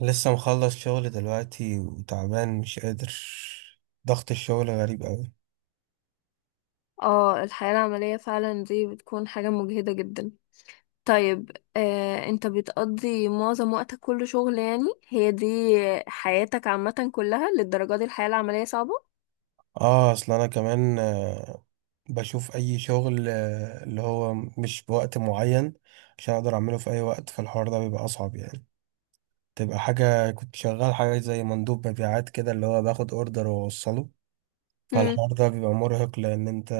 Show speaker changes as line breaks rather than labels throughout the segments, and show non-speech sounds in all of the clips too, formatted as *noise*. لسه مخلص شغل دلوقتي وتعبان مش قادر. ضغط الشغل غريب قوي.
اه، الحياة العملية فعلا دي بتكون حاجة مجهدة جدا. طيب. انت بتقضي معظم وقتك كله شغل، يعني هي دي حياتك عامة كلها للدرجة دي الحياة العملية صعبة؟
اه، اصل انا كمان بشوف اي شغل اللي هو مش بوقت معين عشان اقدر اعمله في اي وقت، فالحوار ده بيبقى اصعب يعني. تبقى حاجة، كنت شغال حاجة زي مندوب مبيعات كده، اللي هو باخد اوردر واوصله.
امم.
فالحوار ده بيبقى مرهق لان انت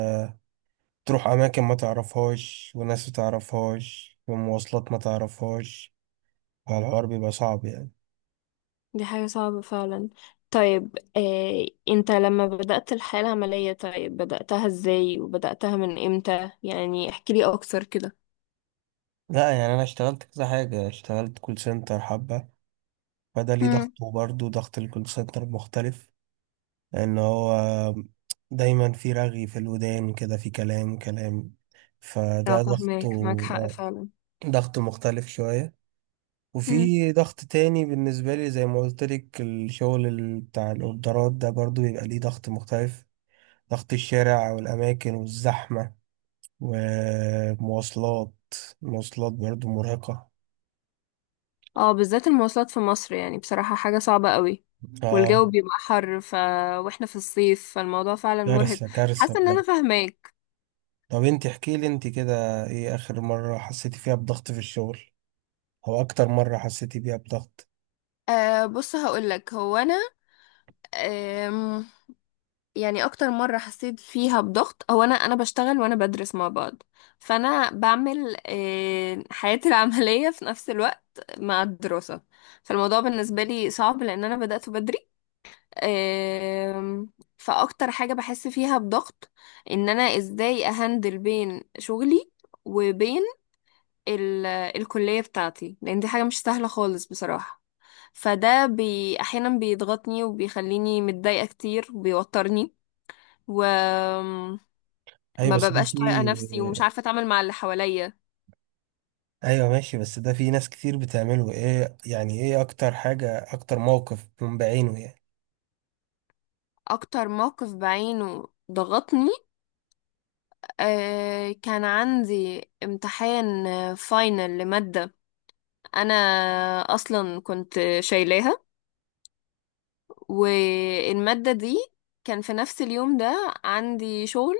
تروح اماكن ما تعرفهاش، وناس ما تعرفهاش، ومواصلات ما تعرفهاش. فالحوار بيبقى صعب يعني.
دي حاجة صعبة فعلا. طيب، انت لما بدأت الحياة العملية، طيب بدأتها ازاي وبدأتها من امتى؟ يعني احكيلي اكتر كده.
لا يعني، انا اشتغلت كذا حاجه، اشتغلت كول سنتر حبه. فده ليه
امم.
ضغطه، وبرضه ضغط الكول سنتر مختلف. لان هو دايما في رغي في الودان كده، في كلام كلام.
اه،
فده ضغطه.
فاهمك، معاك حق
آه،
فعلا.
ضغط مختلف شويه. وفي ضغط تاني بالنسبه لي، زي ما قلت لك، الشغل بتاع الاوردرات ده برضه بيبقى ليه ضغط مختلف. ضغط الشارع والاماكن والزحمه ومواصلات. المواصلات برضه مرهقه.
اه، بالذات المواصلات في مصر يعني بصراحة حاجة صعبة قوي.
اه،
والجو بيبقى حر واحنا في الصيف، فالموضوع فعلا مرهق.
كارثة كارثة
حاسة ان
بجد.
انا فاهماك.
طب انت احكي لي انت كده، ايه اخر مرة حسيتي فيها بضغط في الشغل؟ او اكتر مرة حسيتي بيها بضغط؟
بص، هقولك هو انا. أم يعني اكتر مرة حسيت فيها بضغط هو انا بشتغل وانا بدرس مع بعض. فانا بعمل حياتي *laughs* العملية في نفس الوقت مع الدراسة. فالموضوع بالنسبة لي صعب لان انا بدأت بدري. آم، فاكتر حاجة بحس فيها بضغط ان انا ازاي اهندل بين شغلي وبين الكلية بتاعتي، لان دي حاجة مش سهلة خالص بصراحة. فده احيانا بيضغطني وبيخليني متضايقة كتير وبيوترني، وما
ايوه بس ده
ببقاش
في.
طايقة نفسي ومش عارفة اتعامل مع اللي حواليا.
ايوه ماشي، بس ده في ناس كتير بتعمله، ايه يعني؟ ايه اكتر حاجة، اكتر موقف من بعينه يعني؟
اكتر موقف بعينه ضغطني، كان عندي امتحان فاينل لمادة، انا اصلا كنت شايلاها. والمادة دي كان في نفس اليوم ده عندي شغل،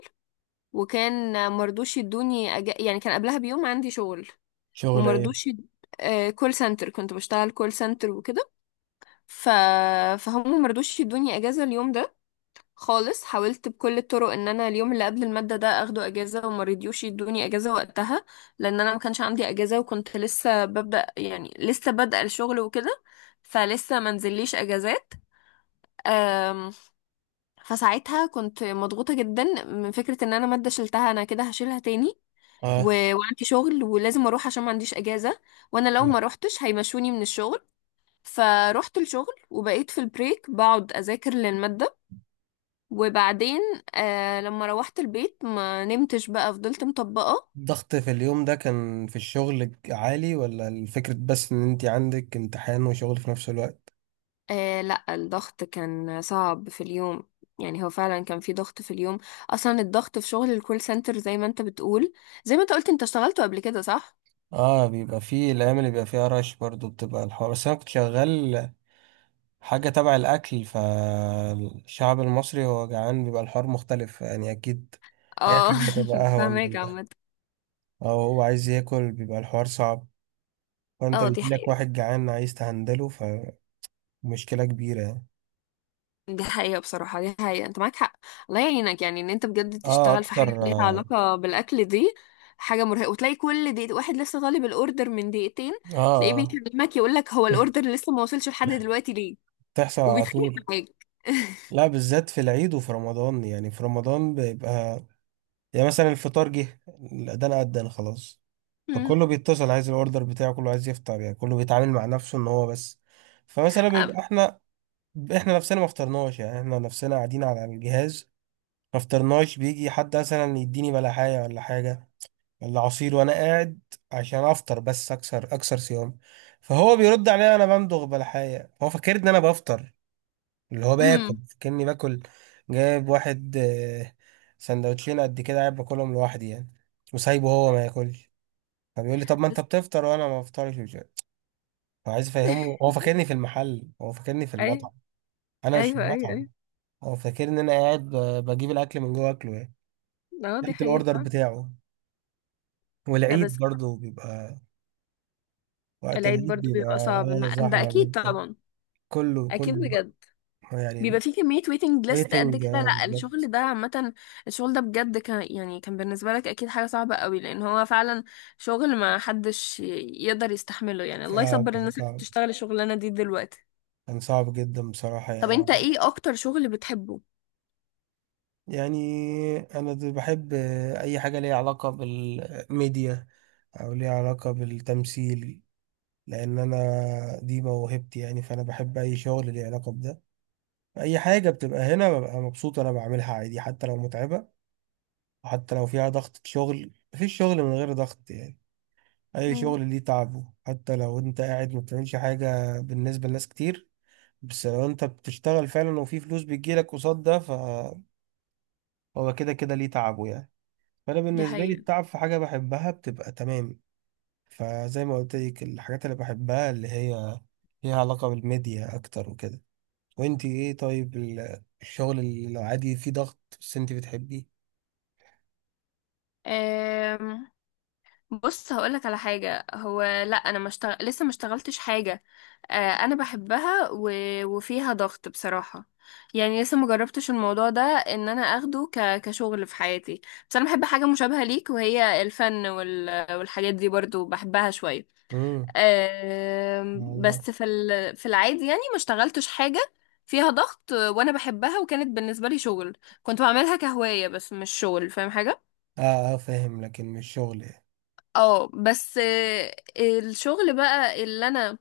وكان مرضوش يدوني يعني كان قبلها بيوم عندي شغل
شغل ايه؟
ومرضوش يد... كول سنتر، كنت بشتغل كول سنتر وكده. ف... فهم مرضوش يدوني اجازة اليوم ده خالص، حاولت بكل الطرق ان انا اليوم اللي قبل المادة ده اخده اجازة وما رضيوش يدوني اجازة وقتها، لان انا ما كانش عندي اجازة وكنت لسه ببدأ، يعني لسه بادئة الشغل وكده، فلسه ما نزليش اجازات. أم، فساعتها كنت مضغوطة جدا من فكرة ان انا مادة شلتها انا كده هشيلها تاني، و...
اه،
وعندي شغل ولازم اروح عشان ما عنديش اجازة، وانا لو ما روحتش هيمشوني من الشغل. فروحت الشغل وبقيت في البريك بقعد اذاكر للمادة، وبعدين لما روحت البيت ما نمتش، بقى فضلت مطبقة.
الضغط في اليوم ده كان في الشغل عالي، ولا الفكرة بس ان انت عندك امتحان وشغل في نفس الوقت؟
لا، الضغط كان صعب في اليوم، يعني هو فعلا كان في ضغط في اليوم. اصلا الضغط في شغل الكول سنتر زي ما انت بتقول، زي ما انت قلت، انت اشتغلته قبل كده، صح؟
اه، بيبقى فيه الايام اللي بيبقى فيها رش برضو بتبقى الحوار، بس انا كنت شغال حاجة تبع الأكل، فالشعب المصري هو جعان بيبقى الحوار مختلف يعني، أكيد أي
اه.
حاجة هتبقى
*laughs*
أهون
فاهمك
من ده.
عامة.
أو هو عايز ياكل بيبقى الحوار صعب، فأنت
اه، دي
بيجيلك
حقيقة.
واحد جعان عايز تهندله، فمشكلة كبيرة يعني.
دي حقيقة بصراحة، دي حقيقة، انت معاك حق. الله يعينك يعني ان انت بجد
آه
تشتغل في
أكتر
حاجة ليها
آه.
علاقة بالأكل دي. حاجة مرهقة، وتلاقي كل دقيقة واحد لسه طالب الأوردر من دقيقتين، تلاقيه
آه
بيكلمك يقول لك هو الأوردر
*laughs*
لسه ما وصلش لحد دلوقتي ليه،
تحصل على
وبيتخانق
طول.
معاك.
لا بالذات في العيد وفي رمضان، يعني في رمضان بيبقى، يعني مثلا الفطار جه، الأذان أذن خلاص،
*laughs* أمم.
فكله بيتصل عايز الاوردر بتاعه، كله عايز يفطر، يعني كله بيتعامل مع نفسه ان هو بس. فمثلا بيبقى احنا نفسنا ما فطرناش، يعني احنا نفسنا قاعدين على الجهاز ما فطرناش، بيجي حد مثلا يديني بلحاية ولا حاجة ولا عصير، وانا قاعد عشان افطر بس، اكسر اكسر صيام. فهو بيرد عليا، انا بمضغ بلحاية هو فاكر ان انا بفطر، اللي هو باكل
أمم.
كأني باكل. جايب واحد سندوتشين قد كده قاعد باكلهم لوحدي يعني، وسايبه هو ما ياكلش. فبيقول لي طب ما انت
بس،
بتفطر وانا ما بفطرش، فعايز افهمه، هو فاكرني في المحل، هو فاكرني في
اي.
المطعم، انا مش في
ايوه، ايوه، ايوه.
المطعم. هو فاكرني ان انا قاعد بجيب الاكل من جوه اكله يعني.
اه، دي
قلت الاوردر
حقيقة.
بتاعه.
لا
والعيد
بس،
برضه بيبقى، وقت
العيد
العيد
برضو
بيبقى
بيبقى صعب، ده
زحمه
اكيد
جدا.
طبعا.
كله
اكيد
كله بقى
بجد، بيبقى
يعني.
في كمية waiting list قد *laughs*
الويتنج
كده.
اه،
لا، الشغل
بالظبط.
ده عامة، الشغل ده بجد كان، يعني كان بالنسبة لك أكيد حاجة صعبة قوي لأن هو فعلا شغل ما حدش يقدر يستحمله، يعني الله
اه،
يصبر
كان
الناس اللي
صعب،
بتشتغل الشغلانة دي دلوقتي.
كان صعب جدا بصراحه
طب
يعني.
أنت إيه أكتر شغل بتحبه؟
يعني انا بحب اي حاجه ليها علاقه بالميديا، او ليها علاقه بالتمثيل، لان انا دي موهبتي يعني. فانا بحب اي شغل ليه علاقه بده، اي حاجه بتبقى هنا ببقى مبسوط انا بعملها عادي، حتى لو متعبه، وحتى لو فيها ضغط شغل. مفيش شغل من غير ضغط يعني، اي
مم.
شغل ليه تعبه. حتى لو انت قاعد ما بتعملش حاجه بالنسبه لناس كتير، بس لو انت بتشتغل فعلا وفي فلوس بتجيلك قصاد ده، فهو كده كده ليه تعبه يعني. فانا
دي
بالنسبه لي،
حقيقة.
التعب في حاجه بحبها بتبقى تمام. فزي ما قلت لك، الحاجات اللي بحبها اللي هي ليها علاقه بالميديا اكتر وكده. وانت ايه طيب، الشغل اللي عادي فيه ضغط بس انت بتحبيه؟
أم... بص، هقولك على حاجة، هو لا انا ما مشتغل... لسه ما اشتغلتش حاجة انا بحبها و... وفيها ضغط بصراحة، يعني لسه ما جربتش الموضوع ده ان انا اخده كشغل في حياتي. بس انا بحب حاجة مشابهة ليك، وهي الفن وال... والحاجات دي برضو بحبها شوية.
امم. والله.
بس في العادي يعني ما اشتغلتش حاجة فيها ضغط وانا بحبها وكانت بالنسبة لي شغل. كنت بعملها كهواية بس مش شغل، فاهم حاجة؟
اه اه فاهم، لكن مش شغل يعني.
اه بس، الشغل بقى اللي انا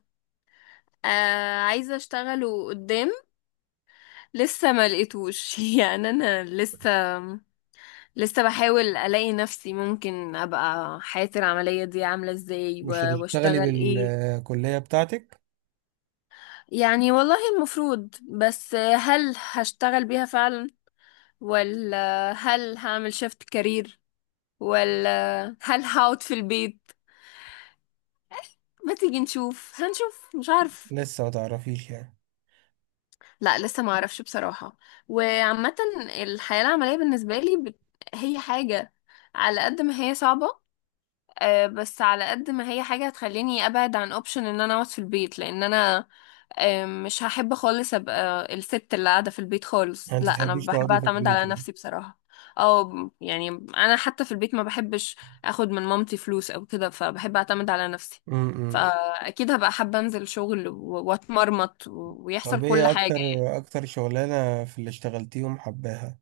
عايزة اشتغله قدام لسه ما لقيتوش. *laughs* يعني انا لسه بحاول الاقي نفسي، ممكن ابقى حياتي العملية دي عاملة ازاي
مش
و-
هتشتغلي
واشتغل ايه.
بالكلية بتاعتك؟
يعني والله المفروض، بس هل هشتغل بيها فعلا، ولا هل هعمل شيفت كارير، ولا هل هقعد في البيت؟ ما تيجي نشوف، هنشوف، مش عارف.
لسه ما تعرفيش يعني؟
لا، لسه ما اعرفش بصراحة. وعامة الحياة العملية بالنسبة لي هي حاجة، على قد ما هي صعبة، بس على قد ما هي حاجة هتخليني ابعد عن اوبشن ان انا اقعد في البيت. لان انا مش هحب خالص ابقى الست اللي قاعدة في البيت خالص،
يعني انت
لا انا
تحبيش
بحب
تقعدي في
اعتمد
البيت
على
يعني؟
نفسي بصراحة. او يعني انا حتى في البيت ما بحبش اخد من مامتي فلوس او كده، فبحب اعتمد على نفسي.
امم.
فاكيد هبقى حابة انزل شغل و- واتمرمط و- ويحصل
طب
كل
ايه
حاجة.
اكتر شغلانة في اللي اشتغلتيهم حباها،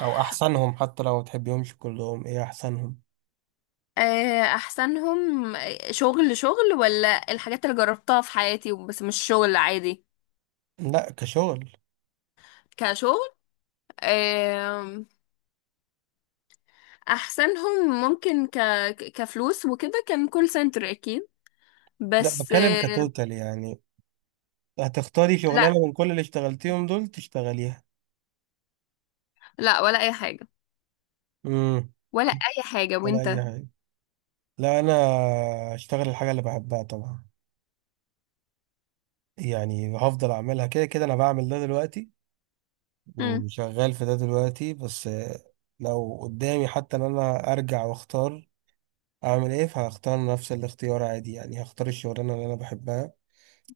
او احسنهم، حتى لو ما تحبيهمش كلهم، ايه احسنهم؟
احسنهم شغل، شغل ولا الحاجات اللي جربتها في حياتي بس مش شغل عادي؟
لا كشغل.
كشغل. آم، احسنهم ممكن ك... ك- كفلوس وكده كان كول سنتر اكيد.
لا
بس
بتكلم كتوتال يعني، هتختاري
لا،
شغلانة من كل اللي اشتغلتيهم دول تشتغليها.
لا، ولا اي حاجة،
امم.
ولا اي حاجة.
ولا
وانت؟
اي حاجه. لا انا اشتغل الحاجه اللي بحبها طبعا، يعني هفضل اعملها. كده كده انا بعمل ده دلوقتي
مم.
وشغال في ده دلوقتي. بس لو قدامي حتى ان انا ارجع واختار اعمل ايه، فهختار نفس الاختيار عادي، يعني هختار الشغلانه اللي انا بحبها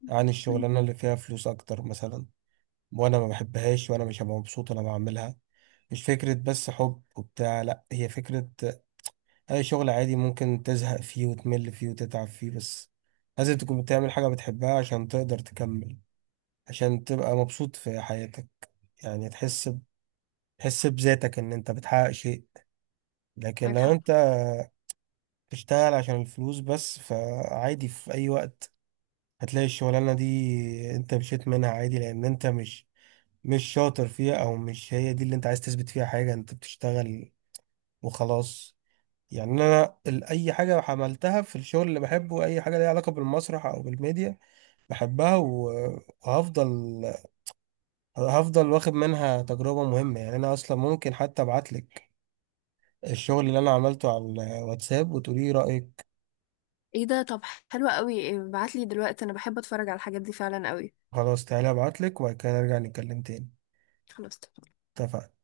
عن
مم.
الشغلانه اللي فيها فلوس اكتر مثلا، وانا ما بحبهاش وانا مش هبقى مبسوط وانا بعملها. مش فكره بس حب وبتاع، لا هي فكره. اي شغل عادي ممكن تزهق فيه وتمل فيه وتتعب فيه، بس لازم تكون بتعمل حاجة بتحبها عشان تقدر تكمل، عشان تبقى مبسوط في حياتك، يعني تحس تحس بذاتك ان انت بتحقق شيء. لكن
معاك
لو
حق.
انت بتشتغل عشان الفلوس بس، فعادي في اي وقت هتلاقي الشغلانة دي انت مشيت منها عادي، لان انت مش شاطر فيها، او مش هي دي اللي انت عايز تثبت فيها حاجة، انت بتشتغل وخلاص. يعني انا اي حاجه عملتها في الشغل اللي بحبه، اي حاجه ليها علاقه بالمسرح او بالميديا، بحبها وهفضل واخد منها تجربه مهمه يعني. انا اصلا ممكن حتى ابعت لك الشغل اللي انا عملته على الواتساب وتقولي رايك.
ايه ده؟ طب، حلوة قوي، ابعتلي دلوقتي، انا بحب اتفرج على الحاجات دي فعلا قوي.
خلاص تعالى ابعت لك وبعد كده نرجع نتكلم تاني.
خلاص.
اتفقنا.